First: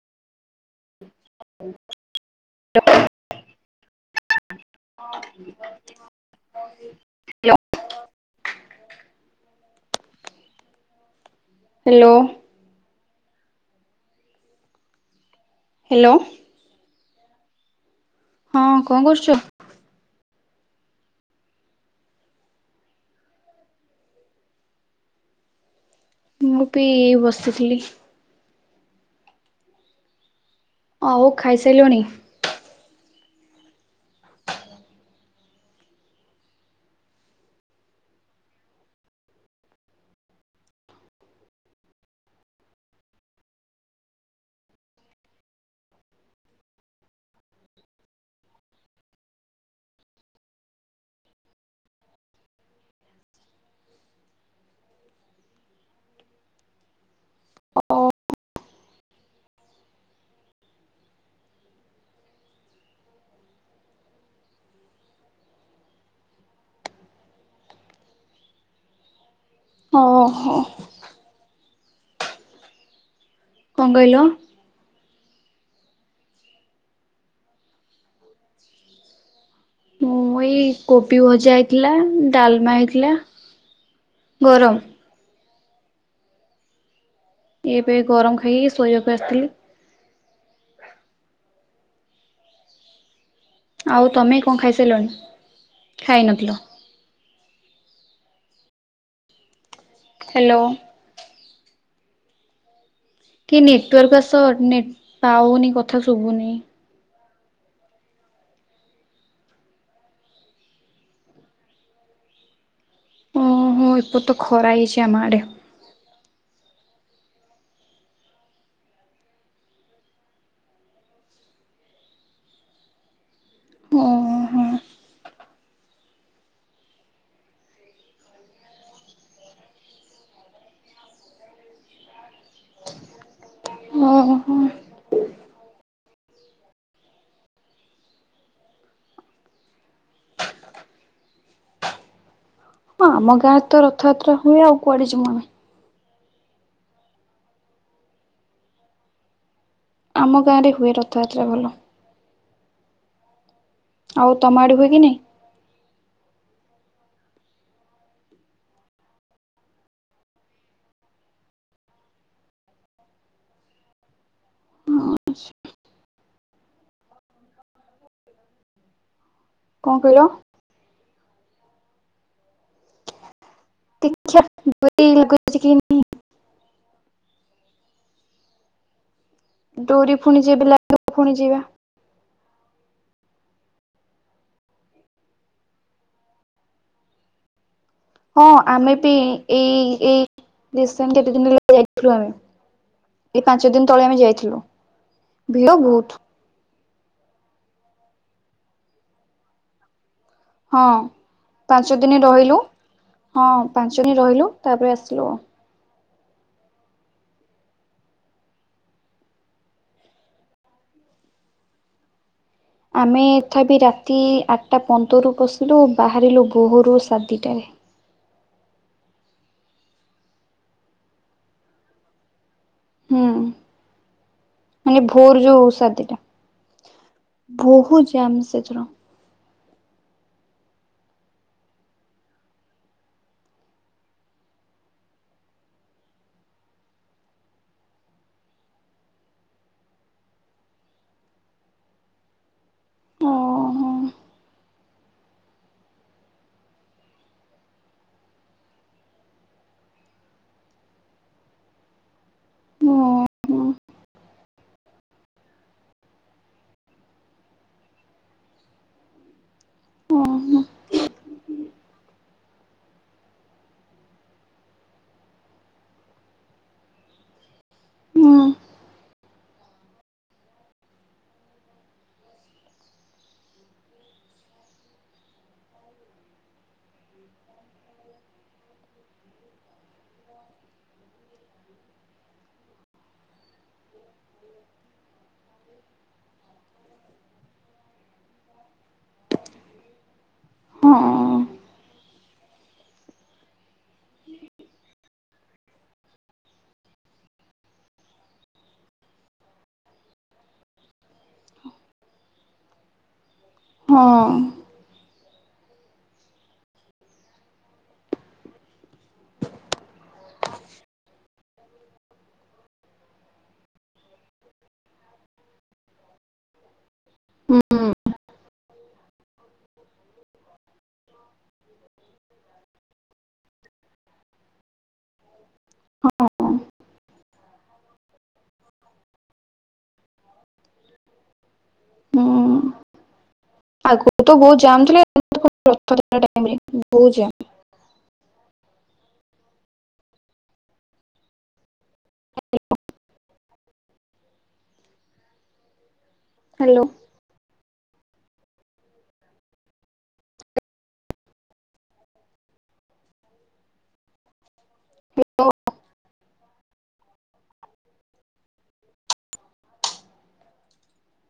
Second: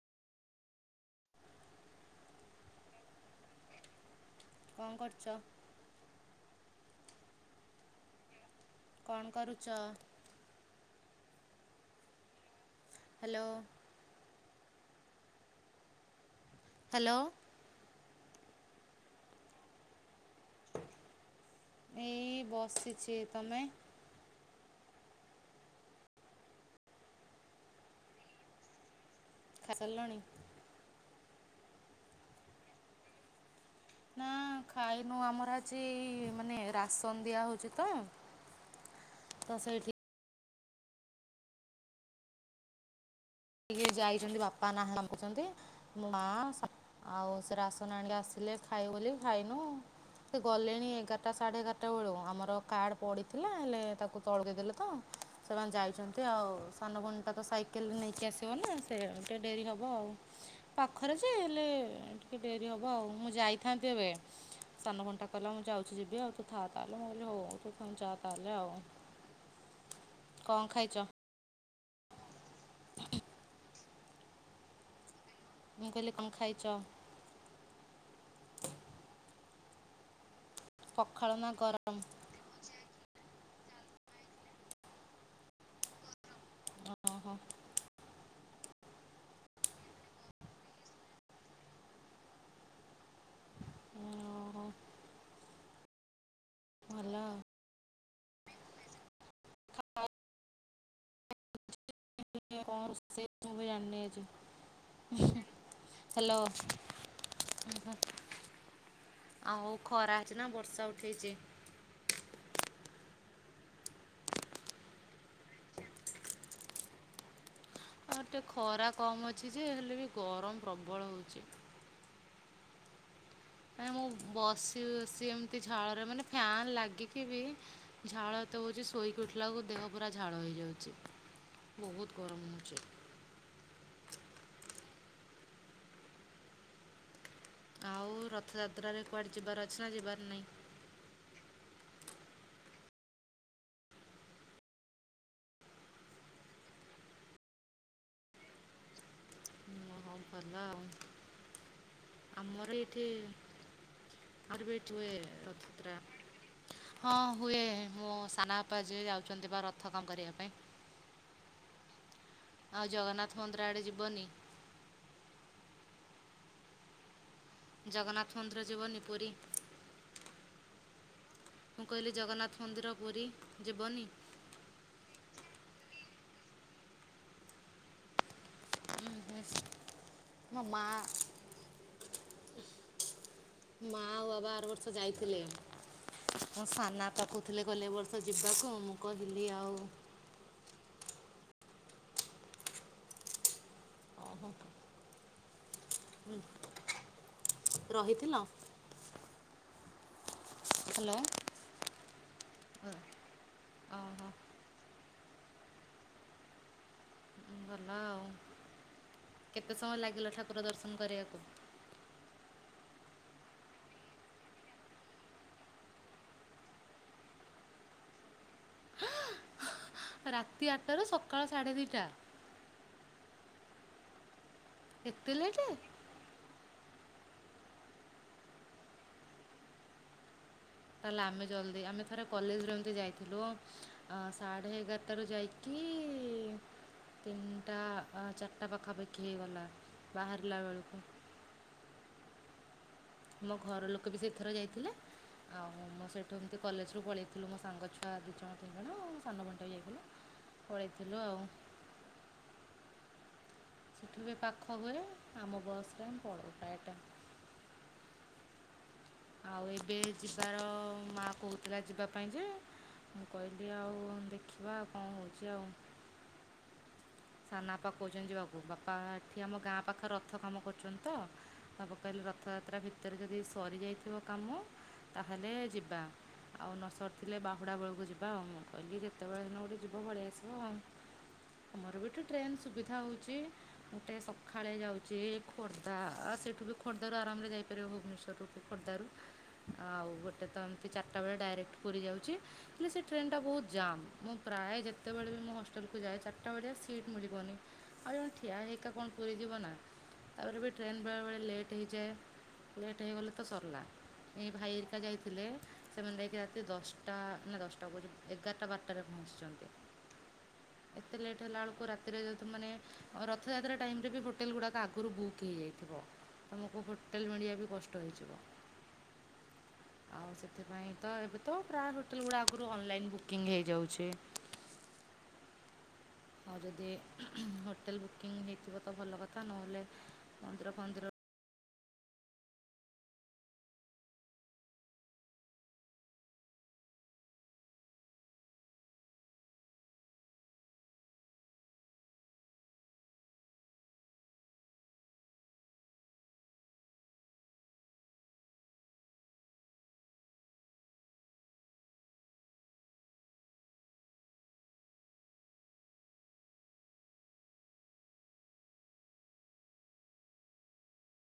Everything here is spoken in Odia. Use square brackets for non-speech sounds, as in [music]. ହ [unintelligible] ହଁ କଣ କରୁଛ [unintelligible] କଣ କରୁଚ? ହ୍ୟାଲୋ। ହ୍ୟାଲୋ। ହ୍ୟାଲୋ। ହ୍ୟାଲୋ। ହଁ କଣ କରୁଚ? ଏଇ ବସିଚି ତମେ? ମୁଁ ପି ବସିଥିଲି। ଖା ସଲଣି? ଆଉ ଖାଇ ସାରିଲଣି? ନା ଖାଇନୁ ଆମର ଆଜି ମାନେ ରାସନ ଦିଆ ହଉଛି ତ। ତ ସେଇଠି ଟିକେ ଯାଇଛନ୍ତି ବାପା ନା [unintelligible] ମୋ ମା ସ ଆଉ ସେ ରାସନ ଆଣିକି ଆସିଲେ ଖାଇବୁ ବୋଲି ଖାଇନୁ। ସେ ଗଲେଣି ଏଗାରଟା ସାଢେ ଏଗାରଟା ବେଳୁ ଆମର କାର୍ଡ ପଡିଥିଲା ହେଲେ ତାକୁ ତଳେ ଦେଇଦେଲେ ତ ସେମାନେ ଯାଇଛନ୍ତି ଆଉ ସାନ ଭଉଣୀ ଟା ତ ସାଇକେଲରେ ନେଇକି ଆସି ସି ବନା ସେ ଟେ ଡେରି ହବ ଆଉ। ପାଖରେ ଯେ ହେଲେ ଟିକେ ଡେରି ହବ ଆଉ ମୁଁ ଯାଇଥାନ୍ତି ଏବେ ସାନ ଭଉଣୀ ଟା କହିଲା ମୁଁ ଯାଉଛି ଯିବି ଆଉ ତୁ ଥାହା ତାହେଲେ ମୁଁ କହିଲି ହଉ ତୁ ଯାହା ତାହେଲେ ଆଉ। ଓ ହୋ। କ'ଣ ଖାଇଛ କଣ କହିଲ? ମୁଁ କହିଲି କଣ ଖାଇଚ? ମୁଁ ଏଇ କୋବି ନା ଭଜା ହେଇଥିଲା ଗରମ ଡାଲମା ହେଇଥିଲା ଗରମ ଓହୋ ଏବେ ଗରମ ଖାଇକି ଶୋଇବାକୁ ଆସିଥିଲି ଆଉ ତମେ କଣ ଓହୋ ଖାଇସାରିଲଣି ଖାଇ ନଥିଲ। ଭଲ ଆଉ ହ୍ୟାଲୋ। କଣ ରୋଷେଇ ମୁଁ କେ ବି ଜାଣିନି ନେଟୱାର୍କ ଆଜି ଆସ ନେଟ ପାଉନି କଥା ଶୁଭୁନି। ହ [inaudible] ଆଉ ଖରା ହେଇଛି ନା ବର୍ଷା ଉଠେଇଛି? ଓହୋ ଏପଟେ ତ ଖରା ହେଇଛି ଆମ ଆଡେ। ଆଉ ଟେ ଖରା କମ ଅଛି ଯେ ହେଲେ ବି ଗରମ ପ୍ରବଳ ହଉଛି। [unintelligible] ବସି ବସି ଏମିତି ଝାଳରେ ମାନେ ଫ୍ୟାନ ଲାଗିକି ବି ଝାଳ ତ ହଉଛି ସୋ ସୋଇକି ଉଠିଲା ବେଳକୁ ଦେହ ପୁରା ଝାଳ ହେଇଯାଉଛି ବହୁତ ଗରମ ହଉଛି। ଓହୋ। ଆଉ ରଥଯାତ୍ରାରେ କୁଆଡେ ଯିବାର ଅଛି ନା ଯିବାର ନାହିଁ? ହଁ ଆମ ଗାଁରେ ତ ରଥଯାତ୍ରା ହୁଏ ଆଉ କୁଆଡେ ଯିବୁ ଆମେ। ହଁ ଆମ ଭଲ ଗାଁରେ ଆଉ ହୁଏ ରଥଯାତ୍ରା ଭଲ। ଆମର ଏଇଠି ଆଉ ତମ ଆମର ବି ଆଡେ ହୁଏ ଏଠି କି ନାହିଁ? [unintelligible] ହଁ ହୁଏ ମୋ ସାନ ବାପା ଯିଏ ଯାଉଛନ୍ତି ବା ରଥ କାମ କରିବା ପାଇଁ। [inaudible] ଆଉ ଜଗନ୍ନାଥ ମନ୍ଦିର ଆଡେ ଯିବନି? ହଁ [unintelligible] ଜଗନ୍ନାଥ ମନ୍ଦିର ଯିବନି ପୁରୀ। କଣ କହିଲ? ମୁଁ କହିଲି ଜଗନ୍ନାଥ ମନ୍ଦିର ପୁରୀ। ଯିବନି ଦେଖିଆ [inaudible] ଡୋରି ପୁଣି ମୋ ଯେବେ ମା ଲାଗିବ ଫୁଣି ଯିବା। ମା ଆଉ ବାବା ଆର ବର୍ଷ ଯାଇଥିଲେ ମୋ ସାନବାପା କହୁଥିଲେ କହିଲେ ଏ ବର୍ଷ ହଁ ଯିବାକୁ ଆମେ ମୁଁ ବି କହିଲି ଏଇ ଆଉ ଏଇ ରିସେଣ୍ଟ କେତେ ଦିନ ହେଲା ଯାଇଥିଲୁ ଆମେ ଏଇ ପାଞ୍ଚ ଦିନ ତଳେ ଆମେ ଯାଇଥିଲୁ। ଭିଡ ବହୁତ। ରହିଥିଲ? ହଁ ହ୍ୟାଲୋ ପାଞ୍ଚ ଦିନ ରହିଲୁ, ହଁ ପାଞ୍ଚ ଦିନ ଓହୋ ରହିଲୁ ତାପରେ ଆସ ଲୁ ଆଉ ଭଲ ଆଉ। କେତେ ସମୟ ଲାଗିଲା ଠାକୁର ଦର୍ଶନ କରିଆକୁ? ଆମେ ତଥାପି ରାତି ଆଠଟା ପନ୍ଦରୁ ପସିଲୁ ବାହାରିଲୁ ବୋହରୁ ସାଢ଼େ ଦିଇଟା ରେ। ରାତି ଆଠଟାରୁ ସକାଳ ସାଢେ ଦିଟା! ହୁଁ ମାନେ ଏତେ ଭୋର ଯୋଉ ଲେଟ୍ ସାଡ ଦିଇଟା। ବହୁତ ଜାମ୍ ସେଦିନ। ତାହେଲେ ଆମେ ଜଲଦି ଆମେ ଥରେ କଲେଜରେ ଏମତି ଯାଇଥିଲୁ ଅ ସାଢେ ଏଗାରଟାରୁ ଯାଇକି [inaudible] ତିନିଟା ଆ ଚାରିଟା ପାଖାପାଖି ହେଇଗଲା ବାହାରିଲା ବେଳକୁ। ହ [inaudible] ମୋ ଘର ଲୋକ ବି ସେଇଥରେ ଯାଇଥିଲେ। ଆଉ ମୁଁ ସେଇଠୁ ଏମିତି କଲେଜରୁ ପଳେଇଥିଲୁ ମୋ ସାଙ୍ଗ ଛୁଆ ଦିଇ ଜଣ ତିନି ଜଣ ସାନ ଭଉଣୀଟା ବି ଯାଇଥିଲା। ପଳେଇଥିଲୁ ଆଉ। [inaudible] ସେଠି ବି ପାଖ ହୁଏ ଆମ ବସରେ ଆମେ ପଳଉ ପ୍ରାଏ ଟାଇମ୍। ଆଉ ଏବେ ଯିବାର ମା କହୁଥିଲା ଯିବା ପାଇଁ ଯେ ମୁଁ କହିଲି ଆଉ ଦେଖିବା କଣ ହଉଛି ଆଉ। ସାନା ବାପା କହୁଛନ୍ତି ଯିବାକୁ ବାପା ଏଠି ଆମ ଗାଁ ପାଖରେ ରଥ କାମ କରୁଛନ୍ତି ତ ବାପା କହିଲେ ରଥଯାତ୍ରା ଭିତରେ ଯଦି ସରିଯାଇଥିବ କାମ ତାହେଲେ ଯିବା। ଆଉ ନ ସରିଥିଲେ ବାହୁଡ଼ା ବେଳକୁ ଯିବା ଆଉ ମୁଁ କହିଲି ଯେତେବେଳେ ଦିନ ଗୋଟେ ଯିବ ପଳେଇ ଆସିବ ଆଉ। ଅମର ବି ଏଠି ଟ୍ରେନ ସୁବିଧା ହଉଛି ଗୋଟେ ସଖାଳେ ଯାଉଛି ଖୋର୍ଦ୍ଧା ସେଠୁ ବି ଖୋର୍ଦ୍ଧା ରୁ ଆରାମରେ ଯାଇପାରିବ ଭୁବନେଶ୍ୱରରୁ ଖୋର୍ଦ୍ଧାରୁ ଆଉ ଗୋଟେ ତ ଏମତି ଚାରିଟା ବେଳେ ଡାଇକ୍ଟ ପୁରୀ ଯାଉଛି ହେଲେ ସେ ଟ୍ରେନ ଟା ବହୁତ ଜାମ୍ ମୁଁ ପ୍ରା ପ୍ରାଏ ଯେତବେଳେ ବି ମୁଁ ହଷ୍ଟେଲକୁ ଯାଏ ଚାରିଟା ବେଳିଆ ସି ଟ୍ ମିଳିବନି ଆଉ ଜଣେ ଠିଆ ହେଇକା କଣ ପୁରୀ ଯିବ ନା! ତାପରେ ବି ଟ୍ରେନ ବେଳେ ବେଳେ ଲେଟ୍ ହେଇଯାଏ ଲେଟ୍ ହେଇଗଲେ ତ ସରିଲା ଏଇ ଭାଇରିକା ଯାଇ ଥିଲେ ସେମାନେ ଯାଇକି ରାତି ଦଶଟା ନା ଦଶଟା କହୁଚି ଏଗାରଟା ବାରଟାରେ ପହଞ୍ଚିଛନ୍ତି। ହୁଁ ଏତେ ଲେଟ ହେଲାଉକୁ ରାତିରେ ଯଦି ତମେମାନେ ରଥଯାତ୍ରା ଟାଇମରେ ବି ହୋଟେଲ ଗୁଡାକ ଆଗୁରୁ ବୁକ୍ ହେଇଯାଇଥିବ ତମକୁ ହୋଟେଲ ମିଳିଆ ବି କଷ୍ଟ ହେଇଯିବ। କ୍ ଆଉ ସେଥିପାଇଁ ତ ଏବେ ତ ପ୍ରାୟ ହୋଟେଲ ଗୁଡା ଆଗରୁ ଅନଲାଇନ୍ ବୁକିଂ ହେଇଯାଉଛି। ହ ଆଉ ଯଦି ହୋଟେଲ ବୁକିଂ ହେଇଥିବ ତ ଭଲ କଥା ନହେଲେ ମନ୍ଦିର ଫନ୍ଦିର ହୁଁ ଆଗ ତ ବହୁତ ଜାମ ଥିଲେ [unintelligible] ରଥ [unintelligible] ବୁଯା ଆ ହ୍ୟାଲୋ ହାଲୋ। ଟ ଟା